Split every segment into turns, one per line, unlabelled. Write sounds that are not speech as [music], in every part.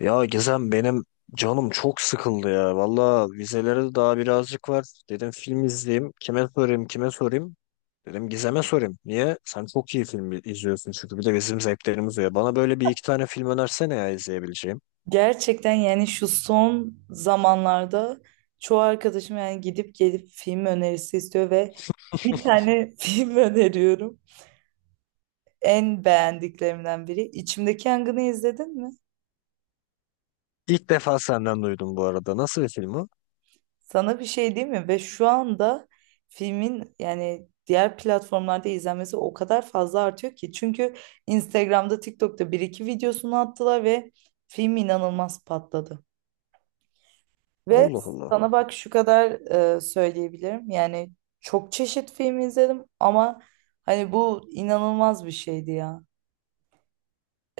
Ya Gizem benim canım çok sıkıldı ya. Valla vizelere daha birazcık var. Dedim film izleyeyim. Kime sorayım, kime sorayım? Dedim Gizem'e sorayım. Niye? Sen çok iyi film izliyorsun çünkü bir de bizim zevklerimiz var. Bana böyle bir iki tane film önersene ya izleyebileceğim.
Gerçekten yani şu son zamanlarda çoğu arkadaşım yani gidip gelip film önerisi istiyor ve bir tane [laughs] film öneriyorum. En beğendiklerimden biri. İçimdeki Yangın'ı izledin mi?
İlk defa senden duydum bu arada. Nasıl bir film o?
Sana bir şey değil mi? Ve şu anda filmin yani diğer platformlarda izlenmesi o kadar fazla artıyor ki. Çünkü Instagram'da, TikTok'ta bir iki videosunu attılar ve film inanılmaz patladı. Ve
Allah Allah.
sana bak şu kadar söyleyebilirim. Yani çok çeşit film izledim ama hani bu inanılmaz bir şeydi ya.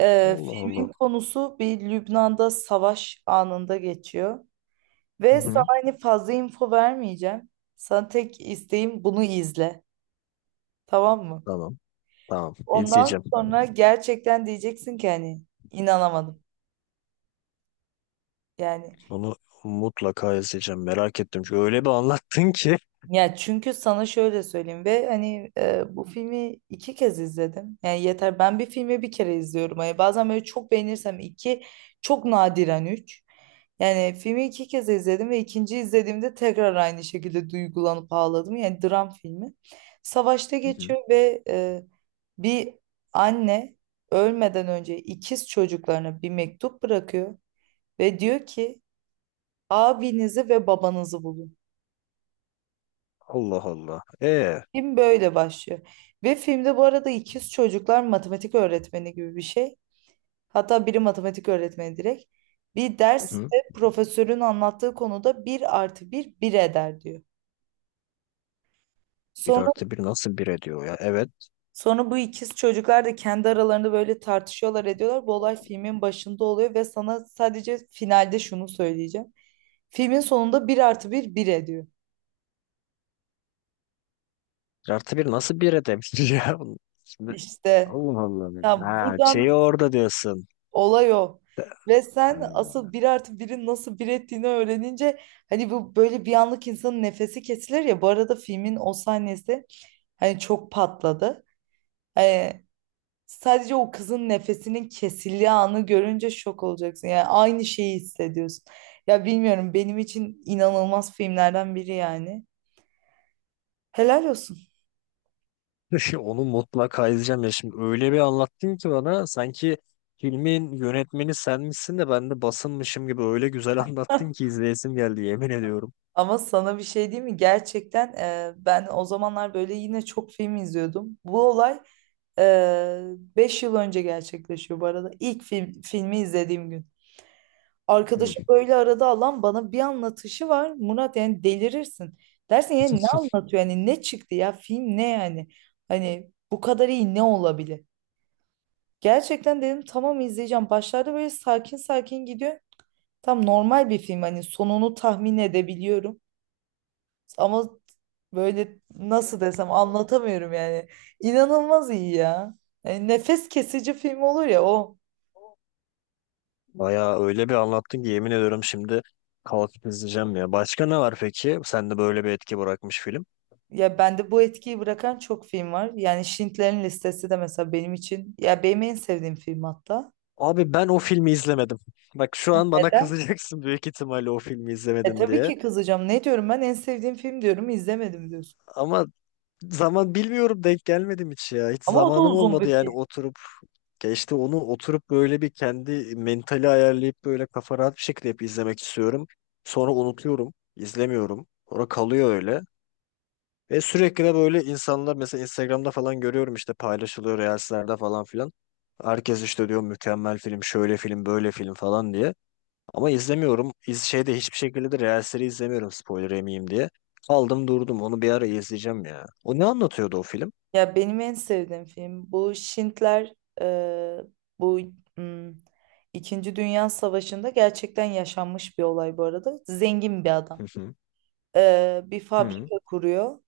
Allah Allah.
Filmin konusu bir Lübnan'da savaş anında geçiyor.
Hı
Ve sana
hı.
hani fazla info vermeyeceğim. Sana tek isteğim bunu izle. Tamam mı?
Tamam. Tamam.
Ondan
İzleyeceğim.
sonra gerçekten diyeceksin ki hani inanamadım. Yani.
Bunu mutlaka izleyeceğim. Merak ettim. Çünkü öyle bir anlattın ki.
Ya çünkü sana şöyle söyleyeyim ve hani bu filmi iki kez izledim. Yani yeter, ben bir filmi bir kere izliyorum. Hani bazen böyle çok beğenirsem iki, çok nadiren üç. Yani filmi iki kez izledim ve ikinci izlediğimde tekrar aynı şekilde duygulanıp ağladım. Yani dram filmi. Savaşta
Hı hı.
geçiyor ve bir anne ölmeden önce ikiz çocuklarına bir mektup bırakıyor ve diyor ki abinizi ve babanızı bulun.
Allah Allah.
Film böyle başlıyor. Ve filmde bu arada ikiz çocuklar matematik öğretmeni gibi bir şey. Hatta biri matematik öğretmeni direkt. Bir
Hı. hı.
derste profesörün anlattığı konuda bir artı bir bir eder diyor.
Bir
Sonra
artı bir nasıl bir ediyor ya? Evet.
sonra bu ikiz çocuklar da kendi aralarında böyle tartışıyorlar, ediyorlar. Bu olay filmin başında oluyor ve sana sadece finalde şunu söyleyeceğim. Filmin sonunda bir artı bir bir ediyor.
Bir artı bir nasıl bir edebilir [laughs] ya? Şimdi
İşte,
Allah Allah.
ya,
Ha, şeyi
buradan...
orada diyorsun.
Olay o. Ve sen
Ha.
asıl bir artı birin nasıl bir ettiğini öğrenince hani bu böyle bir anlık insanın nefesi kesilir ya. Bu arada filmin o sahnesi hani çok patladı. Ee, Sadece o kızın nefesinin kesildiği anı görünce şok olacaksın. Yani aynı şeyi hissediyorsun. Ya bilmiyorum, benim için inanılmaz filmlerden biri yani. Helal olsun.
[laughs] Onu mutlaka izleyeceğim ya şimdi öyle bir anlattın ki bana sanki filmin yönetmeni sen misin de ben de basınmışım gibi öyle güzel [laughs] anlattın
[laughs]
ki izleyesim geldi yemin ediyorum.
Ama sana bir şey diyeyim mi? Gerçekten ben o zamanlar böyle yine çok film izliyordum. Bu olay 5 yıl önce gerçekleşiyor bu arada. İlk film, filmi izlediğim gün.
Hı.
Arkadaşım böyle arada alan bana bir anlatışı var. Murat, yani delirirsin. Dersin, yani ne
[laughs]
anlatıyor? Yani ne çıktı ya? Film ne yani? Hani bu kadar iyi ne olabilir? Gerçekten dedim, tamam, izleyeceğim. Başlarda böyle sakin sakin gidiyor. Tam normal bir film, hani sonunu tahmin edebiliyorum. Ama böyle nasıl desem, anlatamıyorum yani. İnanılmaz iyi ya. Yani nefes kesici film olur ya o.
Bayağı öyle bir anlattın ki yemin ediyorum şimdi kalkıp izleyeceğim ya. Başka ne var peki? Sende böyle bir etki bırakmış film.
Ya bende bu etkiyi bırakan çok film var. Yani Schindler'in Listesi de mesela benim için, ya benim en sevdiğim film hatta.
Abi ben o filmi izlemedim. Bak şu an bana
Neden?
kızacaksın büyük ihtimalle o filmi izlemedin
Tabii
diye.
ki kızacağım. Ne diyorum ben, en sevdiğim film diyorum, izlemedim diyorsun.
Ama zaman bilmiyorum denk gelmedim hiç ya. Hiç
Ama o da
zamanım
uzun
olmadı
bir
yani
film.
oturup. Ya işte onu oturup böyle bir kendi mentali ayarlayıp böyle kafa rahat bir şekilde hep izlemek istiyorum. Sonra unutuyorum, izlemiyorum. Sonra kalıyor öyle. Ve sürekli de böyle insanlar mesela Instagram'da falan görüyorum işte paylaşılıyor Reels'lerde falan filan. Herkes işte diyor mükemmel film, şöyle film, böyle film falan diye. Ama izlemiyorum. Şeyde hiçbir şekilde de Reels'leri izlemiyorum spoiler yemeyeyim diye. Aldım durdum. Onu bir ara izleyeceğim ya. O ne anlatıyordu o film?
Ya benim en sevdiğim film bu Schindler, e, bu hmm, İkinci Dünya Savaşı'nda gerçekten yaşanmış bir olay bu arada. Zengin bir
Hı
adam.
hı.
Bir
Hı.
fabrika kuruyor.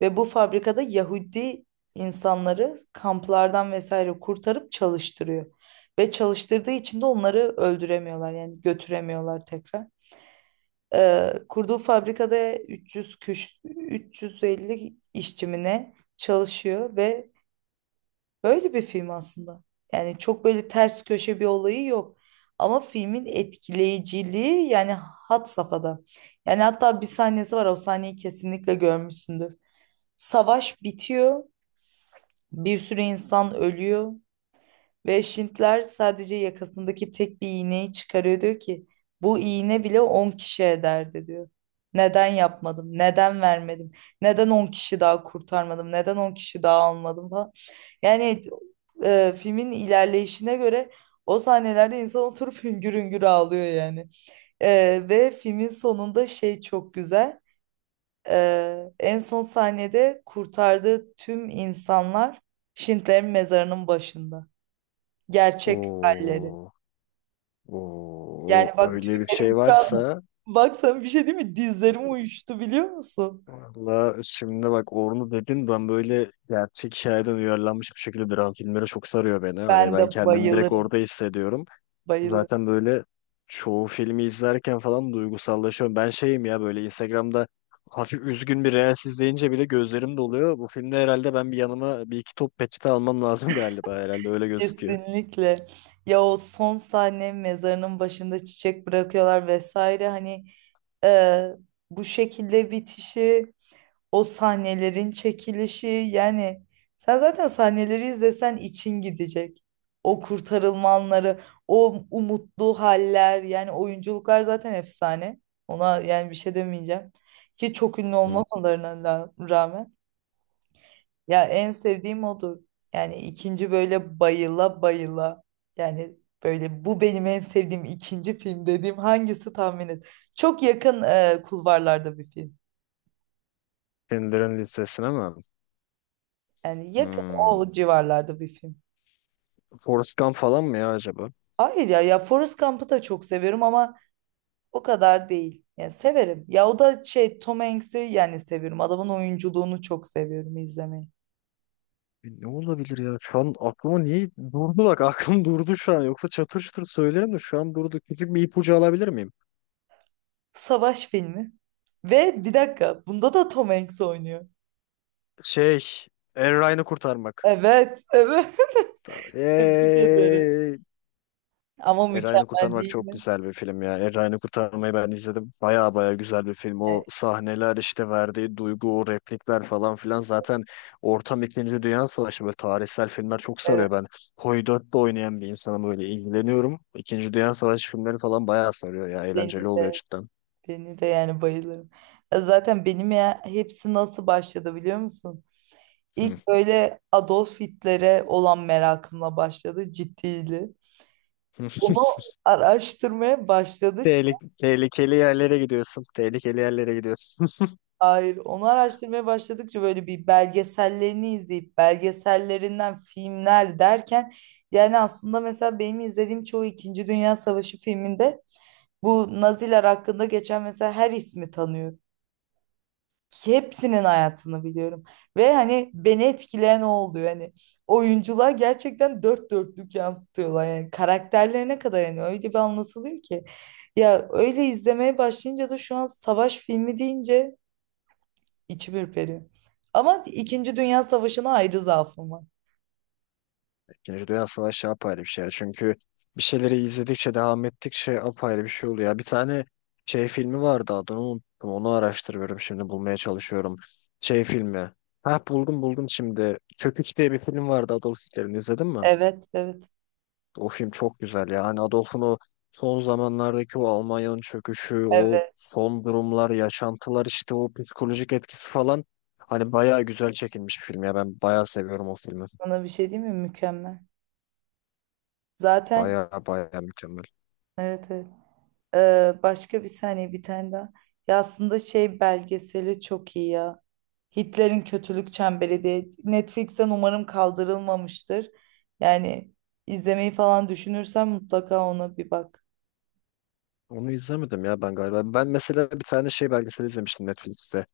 Ve bu fabrikada Yahudi insanları kamplardan vesaire kurtarıp çalıştırıyor. Ve çalıştırdığı için de onları öldüremiyorlar, yani götüremiyorlar tekrar. Kurduğu fabrikada 300 küş, 350 işçimine çalışıyor ve böyle bir film aslında. Yani çok böyle ters köşe bir olayı yok. Ama filmin etkileyiciliği yani had safhada. Yani hatta bir sahnesi var, o sahneyi kesinlikle görmüşsündür. Savaş bitiyor, bir sürü insan ölüyor ve Şintler sadece yakasındaki tek bir iğneyi çıkarıyor, diyor ki bu iğne bile 10 kişi ederdi diyor. Neden yapmadım? Neden vermedim? Neden 10 kişi daha kurtarmadım? Neden 10 kişi daha almadım falan. Yani filmin ilerleyişine göre o sahnelerde insan oturup hüngür hüngür ağlıyor yani. Ve filmin sonunda şey çok güzel. En son sahnede kurtardığı tüm insanlar Schindler'in mezarının başında. Gerçek halleri.
Oo.
Yani
Oo,
bak,
öyle bir
tüylerim
şey
şu an,
varsa
bak sana bir şey değil mi? Dizlerim uyuştu biliyor musun?
valla şimdi bak onu dedin ben böyle gerçek hikayeden uyarlanmış bir şekilde dram filmleri çok sarıyor beni. Hani
Ben
ben
de
kendimi direkt
bayılırım.
orada hissediyorum.
Bayılırım.
Zaten böyle çoğu filmi izlerken falan duygusallaşıyorum. Ben şeyim ya böyle Instagram'da hafif üzgün bir reels izleyince bile gözlerim doluyor. Bu filmde herhalde ben bir yanıma bir iki top peçete almam lazım [laughs] galiba herhalde öyle gözüküyor.
Kesinlikle. Ya o son sahne mezarının başında çiçek bırakıyorlar vesaire, hani e, bu şekilde bitişi. O sahnelerin çekilişi yani, sen zaten sahneleri izlesen için gidecek. O kurtarılma anları, o umutlu haller, yani oyunculuklar zaten efsane. Ona yani bir şey demeyeceğim. Ki çok ünlü
Hı.
olmamalarına rağmen. Ya en sevdiğim odur. Yani ikinci, böyle bayıla bayıla. Yani böyle bu benim en sevdiğim ikinci film dediğim hangisi, tahmin et. Çok yakın, kulvarlarda bir film.
Filmlerin listesine mi?
Yani yakın,
Hmm.
o civarlarda bir film.
Forrest Gump falan mı ya acaba?
Hayır, ya Forrest Gump'ı da çok seviyorum ama o kadar değil. Yani severim. Ya o da şey, Tom Hanks'i yani seviyorum. Adamın oyunculuğunu çok seviyorum izlemeyi.
Ne olabilir ya? Şu an aklıma niye durdu bak [laughs] aklım durdu şu an. Yoksa çatır çatır söylerim de şu an durdu. Küçük bir ipucu alabilir miyim?
Savaş filmi. Ve bir dakika, bunda da Tom Hanks oynuyor.
Şey, Erryan'ı kurtarmak.
Evet, evet. [laughs] Tebrik ederim.
Eee,
Ama
Erryan'ı
mükemmel
kurtarmak
değil
çok
mi?
güzel bir film ya. Erryan'ı kurtarmayı ben izledim. Baya baya güzel bir film. O
Yani,
sahneler işte verdiği duygu, o replikler falan filan. Zaten ortam İkinci Dünya Savaşı böyle tarihsel filmler çok
evet,
sarıyor ben. Hoydört'te oynayan bir insanım böyle ilgileniyorum. İkinci Dünya Savaşı filmleri falan baya sarıyor ya. Eğlenceli
beni
oluyor
de
cidden.
beni de yani bayılırım. Ya zaten benim, ya hepsi nasıl başladı biliyor musun?
Hı.
İlk böyle Adolf Hitler'e olan merakımla başladı, ciddiydi. Onu
[laughs]
araştırmaya başladıkça,
Tehlikeli yerlere gidiyorsun. Tehlikeli yerlere gidiyorsun.
hayır, onu araştırmaya başladıkça böyle bir belgesellerini izleyip belgesellerinden filmler derken, yani aslında mesela benim izlediğim çoğu İkinci Dünya Savaşı filminde bu Naziler hakkında geçen mesela her ismi tanıyorum. Hepsinin hayatını biliyorum. Ve hani beni etkileyen o oldu. Yani oyunculuğa gerçekten dört dörtlük yansıtıyorlar. Yani karakterlerine kadar, yani öyle bir anlatılıyor ki. Ya öyle izlemeye başlayınca da şu an savaş filmi deyince içim ürperiyor. Ama İkinci Dünya Savaşı'na ayrı zaafım var.
[laughs] İkinci Dünya Savaşı apayrı bir şey, ya. Çünkü bir şeyleri izledikçe, devam ettikçe apayrı bir şey oluyor. Bir tane şey filmi vardı adını unuttum. Onu araştırıyorum şimdi bulmaya çalışıyorum. Şey filmi. Ha buldum buldum şimdi. Çöküş diye bir film vardı, Adolf Hitler'in, izledin mi?
Evet, evet.
O film çok güzel ya. Hani Adolf'un o son zamanlardaki o Almanya'nın çöküşü, o
Evet.
son durumlar, yaşantılar işte o psikolojik etkisi falan, hani bayağı güzel çekilmiş bir film ya. Ben bayağı seviyorum o filmi.
Sana bir şey diyeyim mi? Mükemmel. Zaten
Bayağı bayağı mükemmel.
evet, evet. Başka bir saniye, bir tane daha. Ya aslında şey belgeseli çok iyi ya. Hitler'in Kötülük Çemberi diye. Netflix'ten umarım kaldırılmamıştır. Yani izlemeyi falan düşünürsen mutlaka ona bir bak.
Onu izlemedim ya ben galiba. Ben mesela bir tane şey belgesel izlemiştim Netflix'te.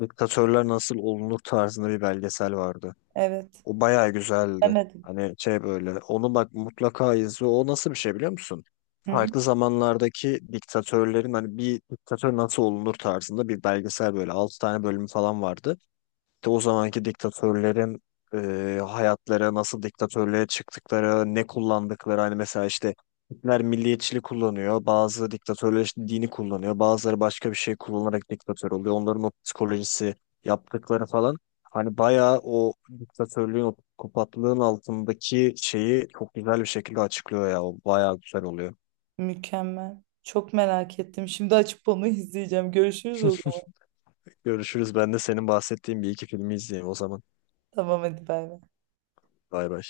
Diktatörler nasıl olunur tarzında bir belgesel vardı.
Evet.
O bayağı güzeldi.
Demedim.
Hani şey böyle onu bak mutlaka izle. O nasıl bir şey biliyor musun?
Hı hı.
Farklı zamanlardaki diktatörlerin hani bir diktatör nasıl olunur tarzında bir belgesel böyle 6 tane bölümü falan vardı. İşte o zamanki diktatörlerin hayatları nasıl diktatörlüğe çıktıkları, ne kullandıkları hani mesela işte Hitler milliyetçilik kullanıyor, bazı diktatörler işte dini kullanıyor, bazıları başka bir şey kullanarak diktatör oluyor. Onların o psikolojisi, yaptıkları falan hani bayağı o diktatörlüğün, o psikopatlığın altındaki şeyi çok güzel bir şekilde açıklıyor ya. O bayağı güzel oluyor.
Mükemmel. Çok merak ettim. Şimdi açıp onu [laughs] izleyeceğim. Görüşürüz o zaman.
Görüşürüz. Ben de senin bahsettiğin bir iki filmi izleyeyim o zaman.
Tamam, hadi bay bay.
Bay bay.